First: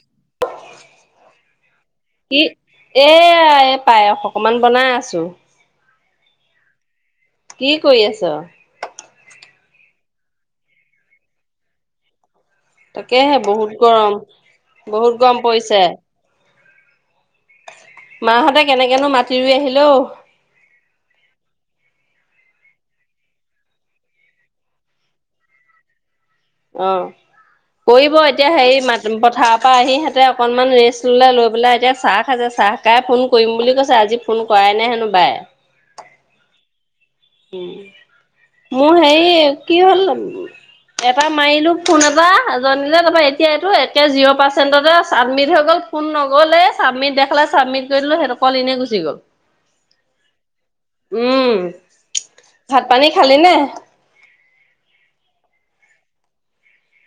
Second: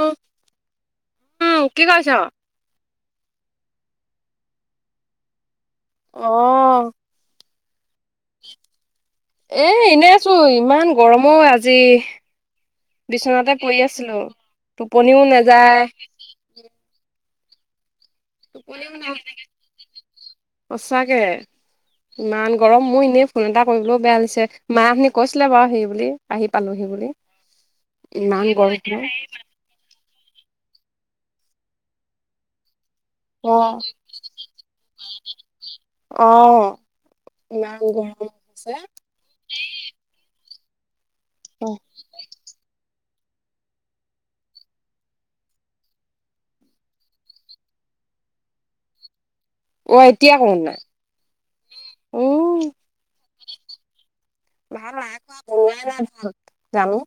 উম, উম, কি কৰিছ? কি, এই পায়স অকমান বনাই আছোঁ। অ'। কি কৰি আছ? ছো, ইমান গৰম অ', আজি। তাকেহে বিচনাতে বহুত পৰি গৰম আছিলোঁ, বহুত টোপনিও গৰম নেযায়। পৰিছে। মাহঁতে কেনেকেনো মাতি ৰুই আহিল অও, সঁচাকে। ইমান গৰম মোৰ এনেই ফোন এটা কৰিবলৈও বেয়া লিছে মাখিনি কৈছিলে বাৰু সেই বুলি, আহি পালোহি অ বুলি কৰিব ইমান এতিয়া গৰম হেৰি ম পথাৰৰ পৰা আহি। এতিয়া অকণমান ৰেষ্ট ল'লে লৈ পেলাই এতিয়া চাহ খালো চাহ। ককাই ফোন কৰিম বুলি অ', কৈছে আজি ফোন কৰাই নাই হেনো বাই। অ', উ ইমান গৰম হৈছে মোৰ হে কি হ'ল। এবাৰ মাৰিলো ফোন এটা। জানিলে তাৰাপা এতিয়া এইটো একে জিৰ পাৰ্চেণ্টতে ছাবমিট হৈ গ'ল ফোন নগলে চাবমিট দেখালে। চাবমিট কৰিলো সেইটো কল এনে গুচি গ'ল। অ এতিয়া কোন নাই। উম উম, ভাত পানী খালি নে, ভাল নাই খোৱা বনোৱাই নাই ভাল জানো।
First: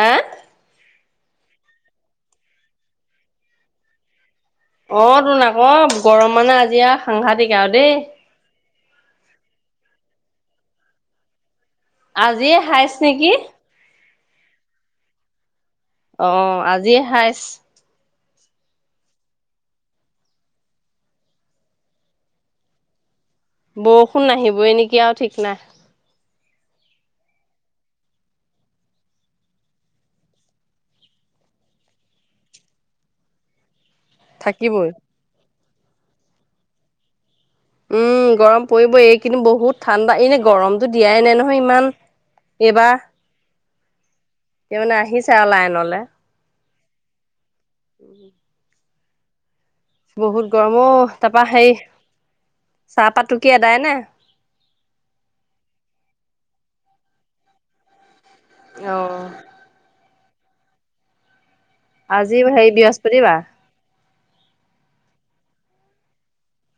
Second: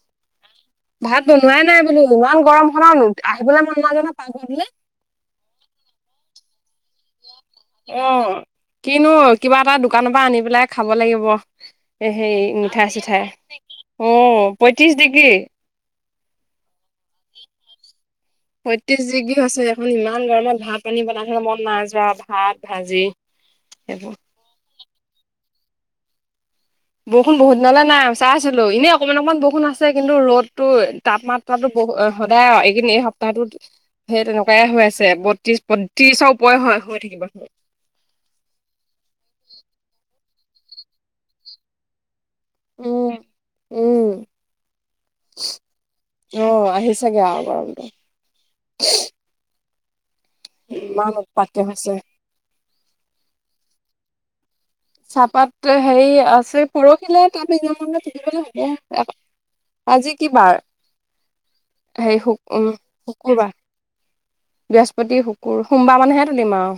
আহ, ভাত বনোৱাই নাই বোলো ইমান গৰম খনত আহিবলৈ মন নাই যোৱা নহয়। পাকঘৰটোলে অ তোৰ আক গৰম মানে আজি আৰু সাংঘাতিকে আৰু দেই। অ', কিনো কিবা এটা দোকানৰ পৰা আনি পেলাই খাব লাগিব। সেই আজিয়ে মিঠা হাইচ চিঠাই নেকি অ পয়ত্ৰিশ ডিগ্ৰী। অ আজিয়ে শাইছ। সত্ৰিশ ডিগ্ৰী হৈছে দেখোন ইমান গৰমত ভাত পানী বনাই থলে মন নাযোৱা ভাত ভাজি, সেইবোৰ। বৰষুণ নাহিবই নেকি আৰু ঠিক নাই। বৰষুণ বহুত দিনালে নাই চাই আছিলো এনেই অকমান অকণমান বৰষুণ আছে কিন্তু ৰ'দতো তাপমাত্ৰাতো। সদায় এইকিন এই সপ্তাহটোত, সেই তেনেকুৱাইে হৈ থাকিবই আছে বত্ৰিশ বত্ৰিশৰ ওপৰে হয় হৈ থাকিব। উম, গৰম পৰিব এই কিন্তু বহুত ঠাণ্ডা এনে গৰমতটো দিয়াই নাই নহয় ইমান। এবাৰ লাইনলে আহ আহি চাগে আৰু গৰমটো উ, বহুত গৰমো তাৰপা সেই হৈছে। চাহপাত কি এদায় ন চাহপাত হেৰি আছে পৰহিলে তাৰি ম অ হ আজি কি বাৰ সেই আজি শুক উম হেৰি বৃহস্পতিবাৰ শুকুৰবাৰ বৃহস্পতি শুক ক সোমবাৰ মানেহে তুলিম আৰু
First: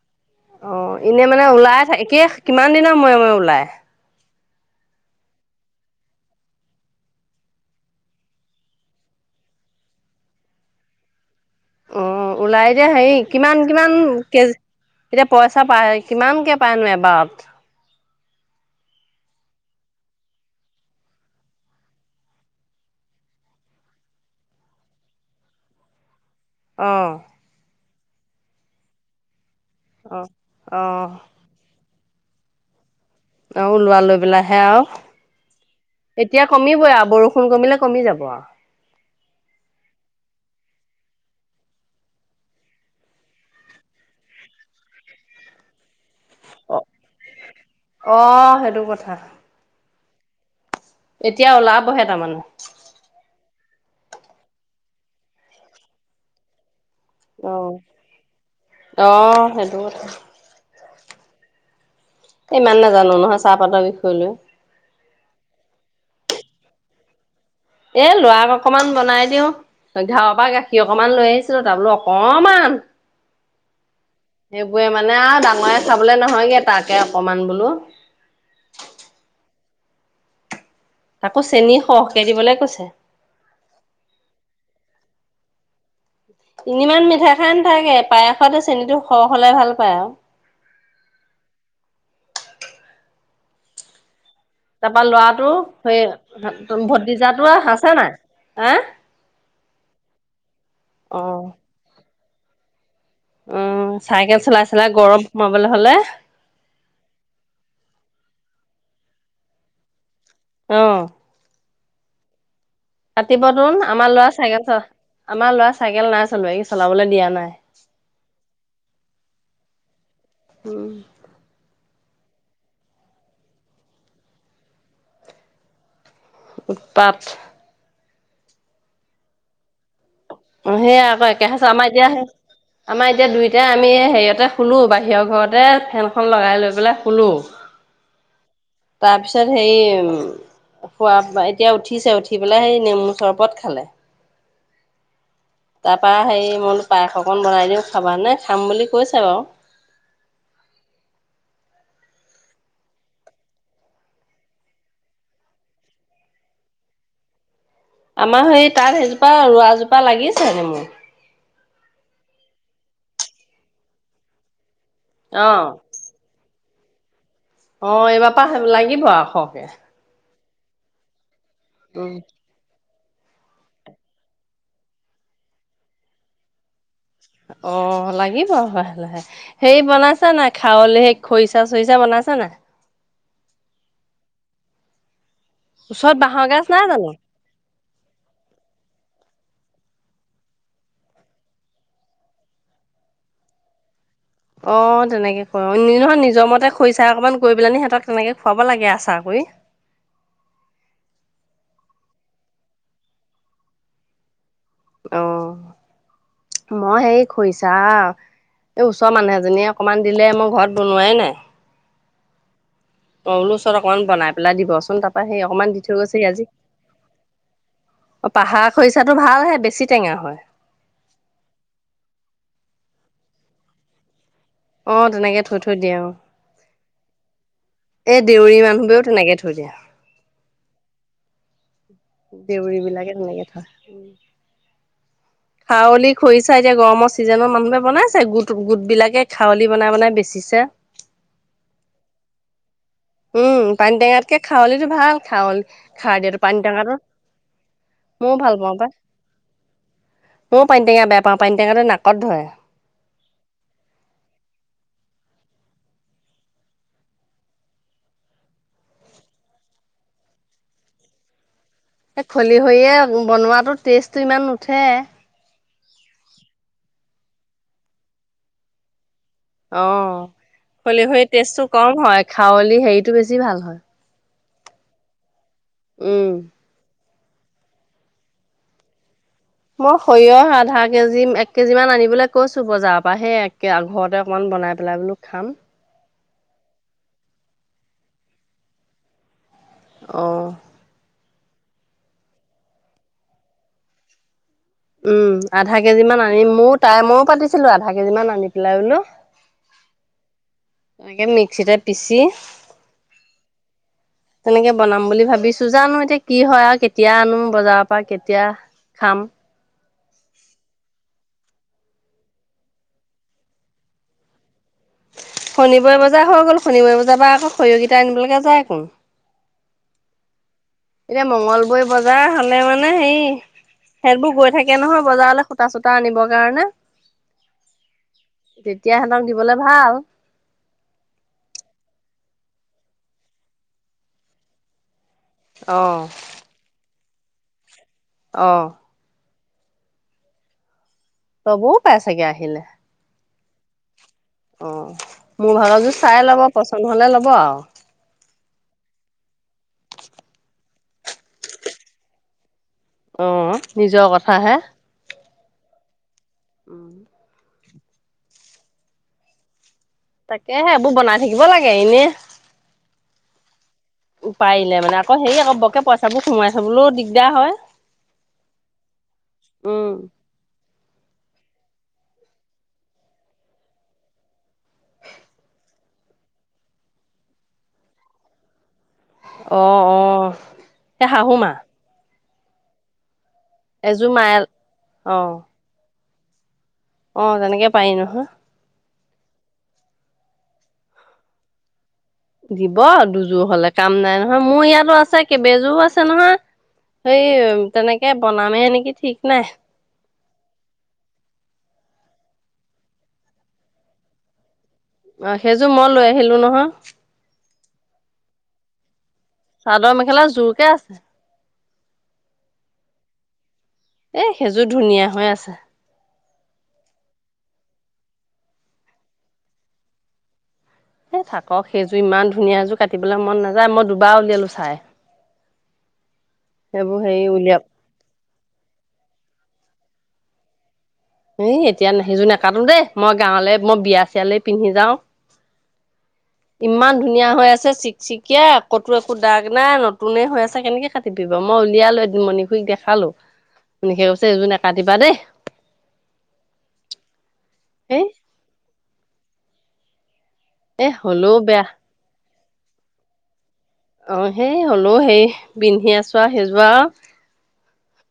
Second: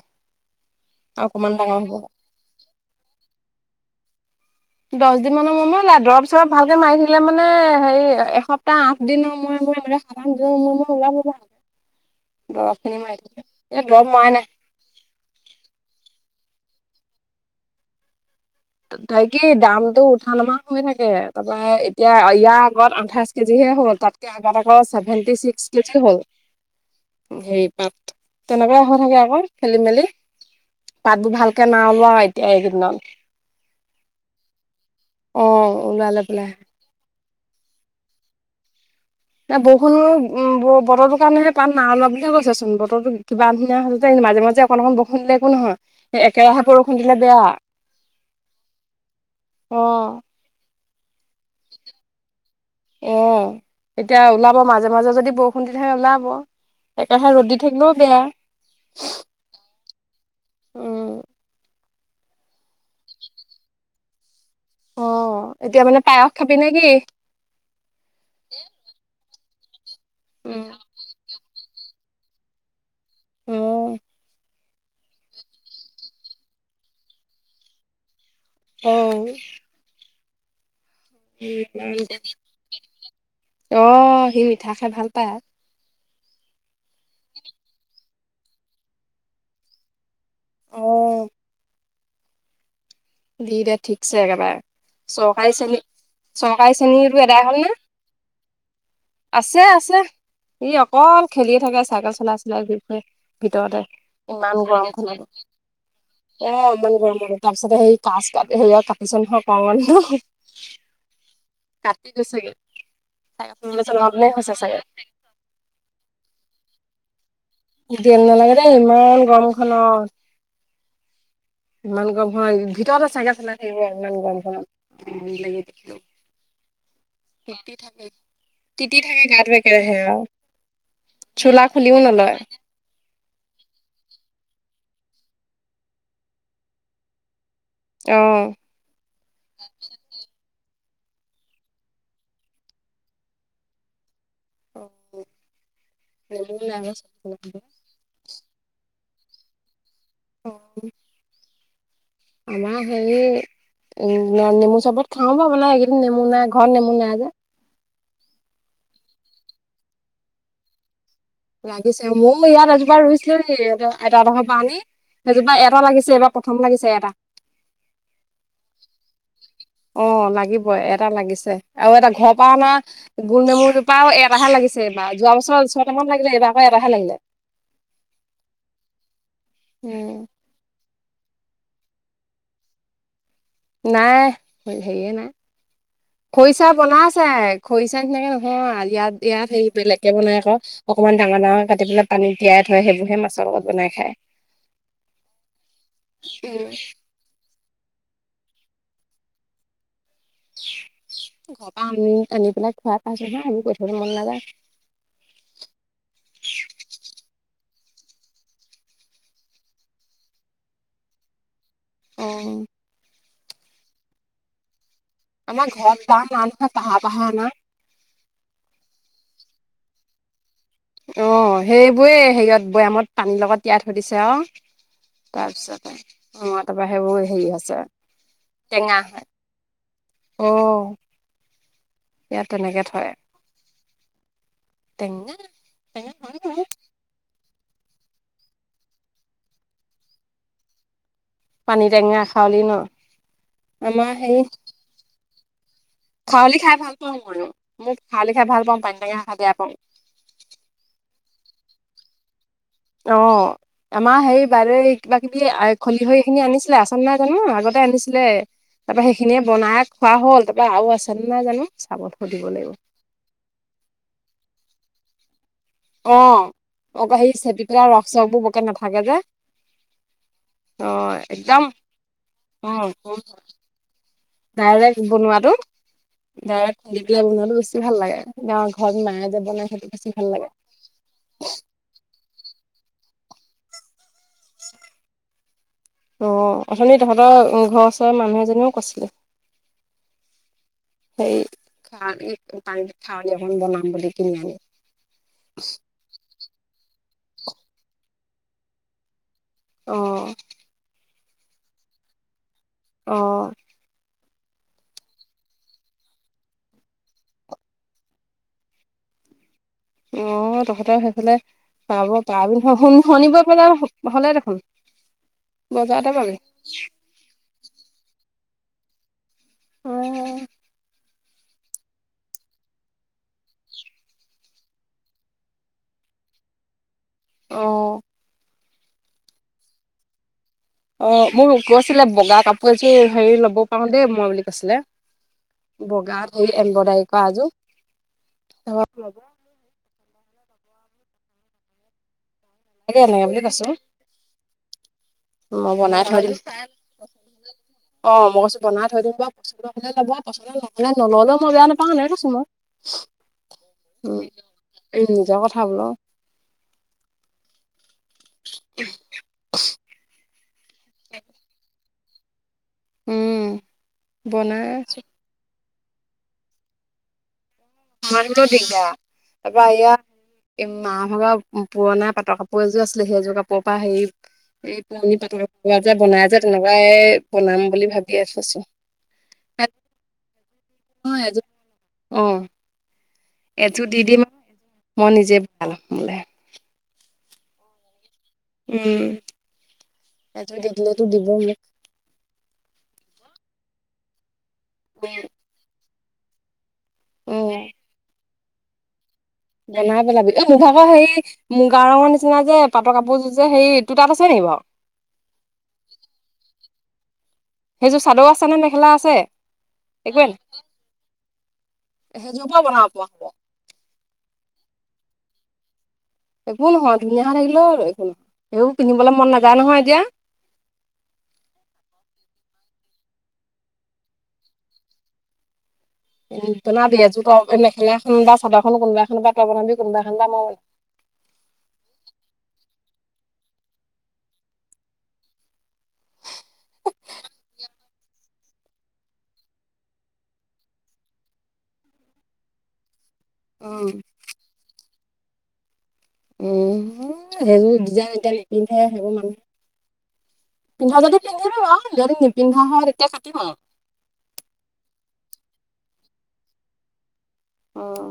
অ' এনে মানে অকমান ওলাই ডাঙৰ থ হ'ব একে কিমান দিনৰ মই মই ওলাই দহ দিন মানৰ মই মই লা দৰৱ চৰব ভালকে মাৰিছিলিলে মানে হেৰি এসপ্তাহ আঠ দিনৰ মই মই ম সাধান মই মই ওলাব অ', দৰৱ ওলাই দিয়া খিনি মাৰি হেৰি থাকিলে কিমান এতিয়া কিমান দৰৱ মৰাই নাই কেজ এতিয়া পইচা পায় কিমান কে প নে বাট তাই কি দামতটো উঠা নমাহ হৈ থাকে তাৰপৰা এতিয়া ইয়াৰ আগত আঠাইশ কেজিহে হ'ল তাতকে আগ আেভেটি ছিক্স কেজকে হ'ল। আহ। তেনেকুৱাই হৈ থাকে আকৌ খেলি মেলি অ'। অ', পাতবোৰ ভালকে নাও। তিয়া ন। অ', ওলোৱা লৈ পেলাইাহে আৰু অ ওলালে বোলে এতিয়া কমিবই আৰু বৰষু ণ কমিলে কমি যাব। ন বৰষুণৰ উম বতৰটোৰ কাৰণেহে পান ন ওলোৱা বুলিয়ে কৈছে চোন বতৰো কিবা [unintelligible] মাজে মাজে অকণ অক ব শুনিলে একো নহয়। সেই একেৰাহে অ', বৰষুণ দিলে বেয়া, অ', সেইটো কথা অ',। এতিয়া ওলাবহে তাৰ মানে। আহ এতিয়া ওলাব মাজে মাজে যদি বৰষুণ দি থাকে ওলাব। একেষে ৰ'দদি অ'। থাকিলেও বেয়া। অ', সেইটো কথা অ',। ইমান নোজানো নহয় চাহপাতৰ বিষয় লৈ। অ', এতিয়া মানে পায়স খাবি নে কি? এ লৰাক অকনমান বনাই দিও ঘৰৰ পৰা উম গাখীৰ অকমান লৈ আহিছিলো। যাবলৈ অকমান। আহ। সেইবোৰে মানে আৰু ডাঙৰে চাবলে নহয়গে তাকে অকমান বোলো। অ',। আকৌ চেনি সৰহকে দিবলৈ কৈছে। আহ সি মিঠা খাই ভাল পায় আৰু। ইমান মিঠা খাই নথাকে পায়সতে চেনীটো খৰ হলে ভাল পায় আৰু। অ',। দিদে ঠিকছে। একেবাৰে তাৰপা চৰকাৰী লৰাটো চেনী চৰকাৰী সেই শ্ৰেণীটো এদাই ভটিজাতটো হ'ল নে আছে নাই? আহ। আছে আছে ই অকল অ'। খেলিয়ে থাকে চাইকেল চলাই চলাই গ ভিতৰতে উম, চাইকেল ইমান চলাই গৰম চলাই খাব। সোমাবলৈ হলে এ অনিবমন তাৰ পিছত সেই কাচ ক সে আৰু কাটিছ নহ কওঁ ন। আহ। [inaudible] ৰাতিপুৱা তোন আমাৰ লৰা হৈছে চাইকেল চাগে চ আমাৰ লৰা চাইকেল নাই চলোৱ চলাবলৈ দিয়া নাই। দম নালাগে দেই ইমান গৰম খনত। উম'। ইমান গৰম হ ভিতৰতে চাগগে চাই থাকিব ইমান গৰম হ লাগিলো। উৎপাত তিতি থাকে তিতি থাকে গাত বেকেৰাহে আৰু। সেয়য়া আকৌ একেছ চোলা আমাৰ খুলিও এতিয়া নলয় আমাৰ এতিয়া দুইটাই আমি হেৰিয়তে খুলোঁ বাহিৰৰ ঘৰতে ফেনখন লগাই লৈ পেলাই খুলোঁ। আহ। তাৰ পিছত সেই উ খোৱা এতিয়া উঠিছে উঠি পেলাই সেই নেমু চৰবত খালে। অ',। তাৰপা হেৰি মোলো পায়স অকণ বনাই দিওঁ খাবা নে খাম বুলি কৈছে বাৰু। অ',। আম হে ম নেমু চবত খাওঁ বা বোে এইকেইদিন নেমু নাই ঘৰত নেমু নাই যে। আমাৰ সেই তাত সেইজোপা ৰোৱা জোপা লাগিছেন। লাগিছে ময় ইয়াত এজোপা ৰুইছিলো দ এটা এডশৰ পৰা আনি এোপা অ', এটা লাগিছে এবাৰ। প্ৰথম লাগিছে এটা। অ এইবাৰ প লাগিব আ খৰকে। অ লাগিবই এটা লাগিছে আৰু এটা উম। ঘৰ পৰানা। গল নেমুৰটো পৰাাও এটাহে লাগিছে বা যোৱা বছৰ ছয়টামান লাগিলে এইবাৰকৌ এটাহে লাগিলে অ লাগিব লাহে লাহে হেৰি উম, বনাইছা নাই খাৱলে সে খৰিচা চৰিচা বনাইছ নাই? নাই সেয়ে নাই। ওচৰত বাঁহৰ গাজ খৰিচা নাই বনাই জানো? আছে খৰিচা সনোকে নহয় ইয়াত ইয়াত। সেই বেলেগকে বনাই আক অকমান ডাঙৰ ডাঙৰ কাটি পেলাই পানী তিয়াই থয় সেইবোৰ হে মাছৰ লগত বনাই খায়। অ' তেনেকে ক নহয় নিজৰ উম, মতে খৰি চাই অকনমান কৰি পেলাই নি সিহঁতক তেনেকে খুৱাব লাগে আচ কৰি। ঘৰৰ পৰা আনি আনি পেলাই খোৱাৰ পাইছ নহয় আি কৈ থব মন নাযায়। আহ মই সেই খুইছা এই ওচৰৰ মানুহ এজনীয়ে অকমান দিলে মোৰ ঘৰত বনোৱাই নাই। অ'। অল ওচৰত অকমান বনাই পেলাই দিবচোন ত প সি আমাৰ অকনমান দি থৈ ঘৰত বাম গৈছেি নাই আজি নহয় পাহাৰ পাহাৰ আনা। অ পাহাৰ খৰিচাটো ভাল হে। বেছি টেঙা হয়। অ' সেইবোৰেই হেৰিয়ত বৈয়ামত পানীৰ লগত তিয়াই থৈ দিছে আৰু। অ' তেনেকে থৈ থৈ দিয়ে অ'। তাৰপিছতে মই তাৰ বাহেবোৰ হেৰি আছে। এই দেউৰী মানুহবোৰেও টেঙা তেনেকে থৈ দিয়ে। হয় উ। দেউৰী বিলাকে তেনেকে থ টেঙা খাৱলি টেঙা হয় খৰিচা বাৰু। এতিয়া গৰমৰ চিজনত মানুহে বনাইছে গ গোট গোট বিলাকে খাৱলি বনাই বনাই বেচিছে পানী টেঙা খাৰলি ন? উম পানীটেঙাতকে খাৱলো ভাল খল খাৱলি খাই ভাল পাওঁ মও মোক খাৱলি খাই ভাল পাওঁ পানী দঙা খ খা বেয়া পাওঁ। ময়ও পানী টেঙা বেয়া পাওঁ পানী টেঙাটোো নাকত ধৰে। আহ। আমাৰ সেই বাৰে কিবা কিবি খলি হৈ খিনি আনিছিলে আচান নাই জানো আগতে আনিছিলে তাৰ পৰাৰা সেইখিনিয়ে বনাই খোৱা হল তাৰ পৰাৰা আৰু আছে নো নাই জানো। চাব সুধিব খলি লাগিব। হৈয়ে বনোৱাতো টেষ্টটো ইমান নুঠে অ অক সেই চেপি পেলাই ৰস চস বোৰ বকে নাথাকে যে। অ খল অ', হৰি একদম টেষ্টটো কম হয় খাৱল অ', হেৰিতটো বেছি ভাল হয়। ডাইৰেক্ট বনোৱাতটো উম। ডাইৰেক্ট খুন্দিব। পা বনাতো বেছি ভাল লাগে গাঁৱ ঘৰত মায়ে। বনাই সেইটো মই বেছি ভাল লাগে। সৰিয়হ আধা কেজি এক কেজি মান আনিবলৈ কৈছো। ো বজাৰৰ পৰা সেই একে ঘৰতে অকনমান বনাই পেলাই বোলো খাম। অ অথনিনি তহঁতৰ ঘৰৰওৰৰ মানুহ এজনীও কৈছিলে। অ', সেই খ পানী খউলি এখন বনাম বুলি কিনি আনি উম, আধা কেজি মান আনি ময় তাই ময়ো পাতিছিলো আধা কেজি মান আনি পেলাই বোলো। অহ ', এনেকৈ মিক্সিতে পিচি অ', তেনেকে বনাম বুলি ভাবিছো জানো এতিয়া কি হয় আৰু কেতিয়া আনো বজাৰৰ পৰা কেতিয়া খাম। অ, তহঁতেৰ সেইফালে পাব পাৰি নহয় শুনি - শুনিব পেলাই হলে দেখোন। শনিবাৰে বজাৰতে বজাৰ পাবি। হৈ গ'ল শনিবাৰে বজাৰ পৰা আকৌ খৰিয় গিটা আনিবলৈকে যায় আকোন। উম, এতিয়া মঙ্গলবৈ বজাৰ হলে মানে হে সেইটবোৰ গৈ থাকে নহয় বজাৰলৈ সূতা চূতা আনিবৰ কাৰণে। অহ ', তেতিয়া সিঁতক দিবলে ভাল। অ, মোৰ ক আছিলে বগা কাপোৰ এযোৰ হেৰি লব পাৰো দেই মই বুলি কৈছিলে। অ', বগা এমবদাই অ'। কৰাজোৰ। ত বহত পাইচাক আহ তেনে বুলি ক আছো। অ', মোৰ মই ভাগৰযোৰ বনাই চাই থৈ দিম ল'ব পচন্দ হলে ল'ব আৰু। অ, মই কৈছো বনাই থৈ দিম ব পচন্দ হ'লে ল'ব পচন্দ নহ'লে নল'লে মই বেয়া নাপাওঁ মানে এনেই কৈছো মই অ নিজৰ কথা হে ভাল ন উম [inaudible] তাকেহে এইবোৰ বনাই থাকিব লাগে উম, এনেই বনাই পাৰিলে মানে আকৌ হে আকৌ বকে পইচা বোৰ সোমাই থাবলৈও দিগদাৰ হয় সোমোৱাৰ থ'বলৈ দিগদাৰ তাৰ পৰা উম, এয়া ইমান [unintelligible] পুৰণা পাটৰ কাপোৰ এযোৰ আছিলে সেইযোৰ কাপোৰৰ পৰা হেৰি এই পুৰণি পাতল পোৱা যে বনাই যে তেনেকুৱাই বনাম বুলি ভাবিয়ে থৈছোঁ অহ অহ সেই অ', এযোৰ শাহুমা অ এযোৰ দি দিম মায়ে [unintelligible] মই অ', নিজে বনাই লয় মোলে অ তেনেকে পাৰি নহয় উম এযোৰ দি দিলে টো দিব মোক দিব দুযোৰ হলে কাম নাই নহয় মোৰ ইয়াতো আছে মোক কেইবাযোৰো আছে নহয় সেই উম, তেনেকে বনামেহে নেকি ঠিক নাই বনাই পেলাবি অ মোৰ ভাগৰ সেই মুগা ৰঙৰ নিচিনা যে পাটৰ কাপোৰযোৰ যে সেই তো তাত আছে নেকি বাও অ সেইযোৰ মই লৈ আহিলো নহয় সেইযোৰ চাদৰ আছে নে মেখেলা আছে চাদৰ মেখেলা জোৰকে আছে সেই যোৰ পাওঁ বনাব পোৱা হ'ব এ সেইযোৰ ধুনীয়া হৈ আছে একো নহয় ধুনীয়া হৈ থাকিলে একো নহয় সবোৰ পিন্ধিবলৈ মন নাযায় নহয় এতিয়া এ থাকক সেইযোৰ ইমান ধুনীয়া এযোৰ কাটিবলৈ মন নাযায় মই দুবাৰ উলিয়ালো চাই উ ন বি সেইবোৰ এজো হেৰি প উলিয়াম মেখেলা এখন বা সদাখন কোনোবা এখন বাতৰ বনাবি কোনোবা এখন দামাব এ এতিয়া সিয নকাটো দেই মই গাঁৱলে মই বিয়া চিয়ালৈ পিন্ধি যাওঁ। ইমান ধুনীয়া হৈ আছে চিকচিকিয়া, কতো একো দাগ নাই নতুনে হৈ আছে কেনেকে কাটিবি এই মই উলিয়ালো এদিন মণ খুৰীক দেখালো, মনি অ'। খুৰীয়ে কৈছে এযোৰ নাকাটিবা দেই। উম, সেইবোৰ [unintelligible] এ এতিয়া নিপিন্ধে সেইবোৰ মানুহ এ পিন্ধা যদি হ'লেও পিন্ধিব বেয়া আৰু যদি নিপিন্ধা হয় তেতিয়া কাটিব আৰু। আহ, সেই হলেও সেই [unintelligible] আছো আও সেইজো আও। উম।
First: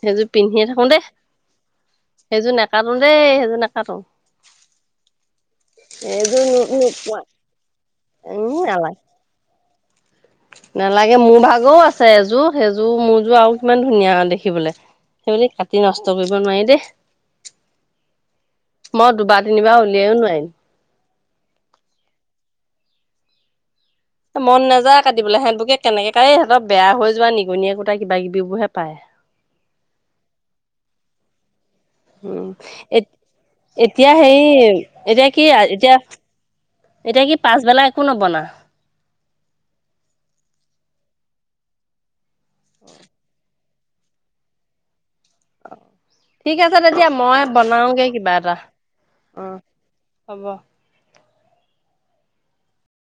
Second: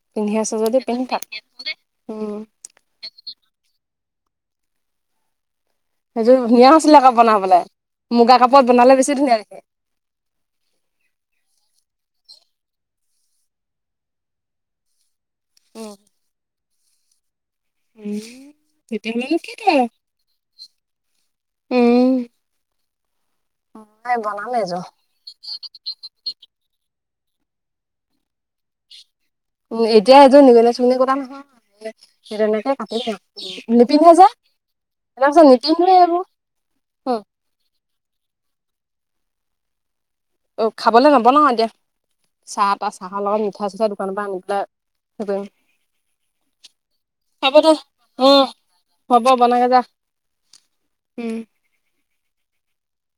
সেইযোৰ পিন্ধিয়ে যদি থাকো পিন্ধি দেই, থাক। উম, সেইযোৰ নাকটো দেই সেইযোৰ নাকটো। সেইযোৰ এইযোৰ ধুনীয়া আছিলে আকৌ নোপোৱা বনাবলে, মুগা উম কাপোৰত নালাগে বনালে বেছি ধুনীয়া। [unintelligible] নালাগে মোৰ ভাগৰও আছে এযোৰ সেইযোৰ মোৰযোৰ আৰু কিমান ধুনীয়া দেখিবলৈ সেই বুলি কাটি নষ্ট কৰিব নোৱাৰি দেই মই তেতিয়াহ'লেনো দুবাৰ কি কৰে তিনিবাৰ উলিয়াইও নোৱাৰিম উম, মই বনাম মন এযোৰ নাযায় কাটিবলৈকে হেতুকে কেনেকে কায় অলপ বেয়া হৈ যোৱা নিগনি একোটা কিবা কিবিবোৰহে পায় উম এতিয়া এইযোৰ নিগনি চিগনিয়ে কুটা নহয় উম যেনেকে এ কাপোৰ ন এতিয়া নিপিন্ধে যে হেৰি তাৰ এতিয়া কি পাছত নিপিন্ধে এতিয়া এ এইবোৰ অ'। এতিয়া কি পাছবেলা একো নবনা খাবলে নবনাও এতিয়া। চাহ তাহ চাহৰ লগত পাষ্টা দোকানৰ পৰা আনি পেলাই হেৰি কৰিম ঠিক আছে তেতিয়া মই হ'ব দে বনাওগে কিবা উম এটা। হ'ব অ, বনাগে যা হ'ব উম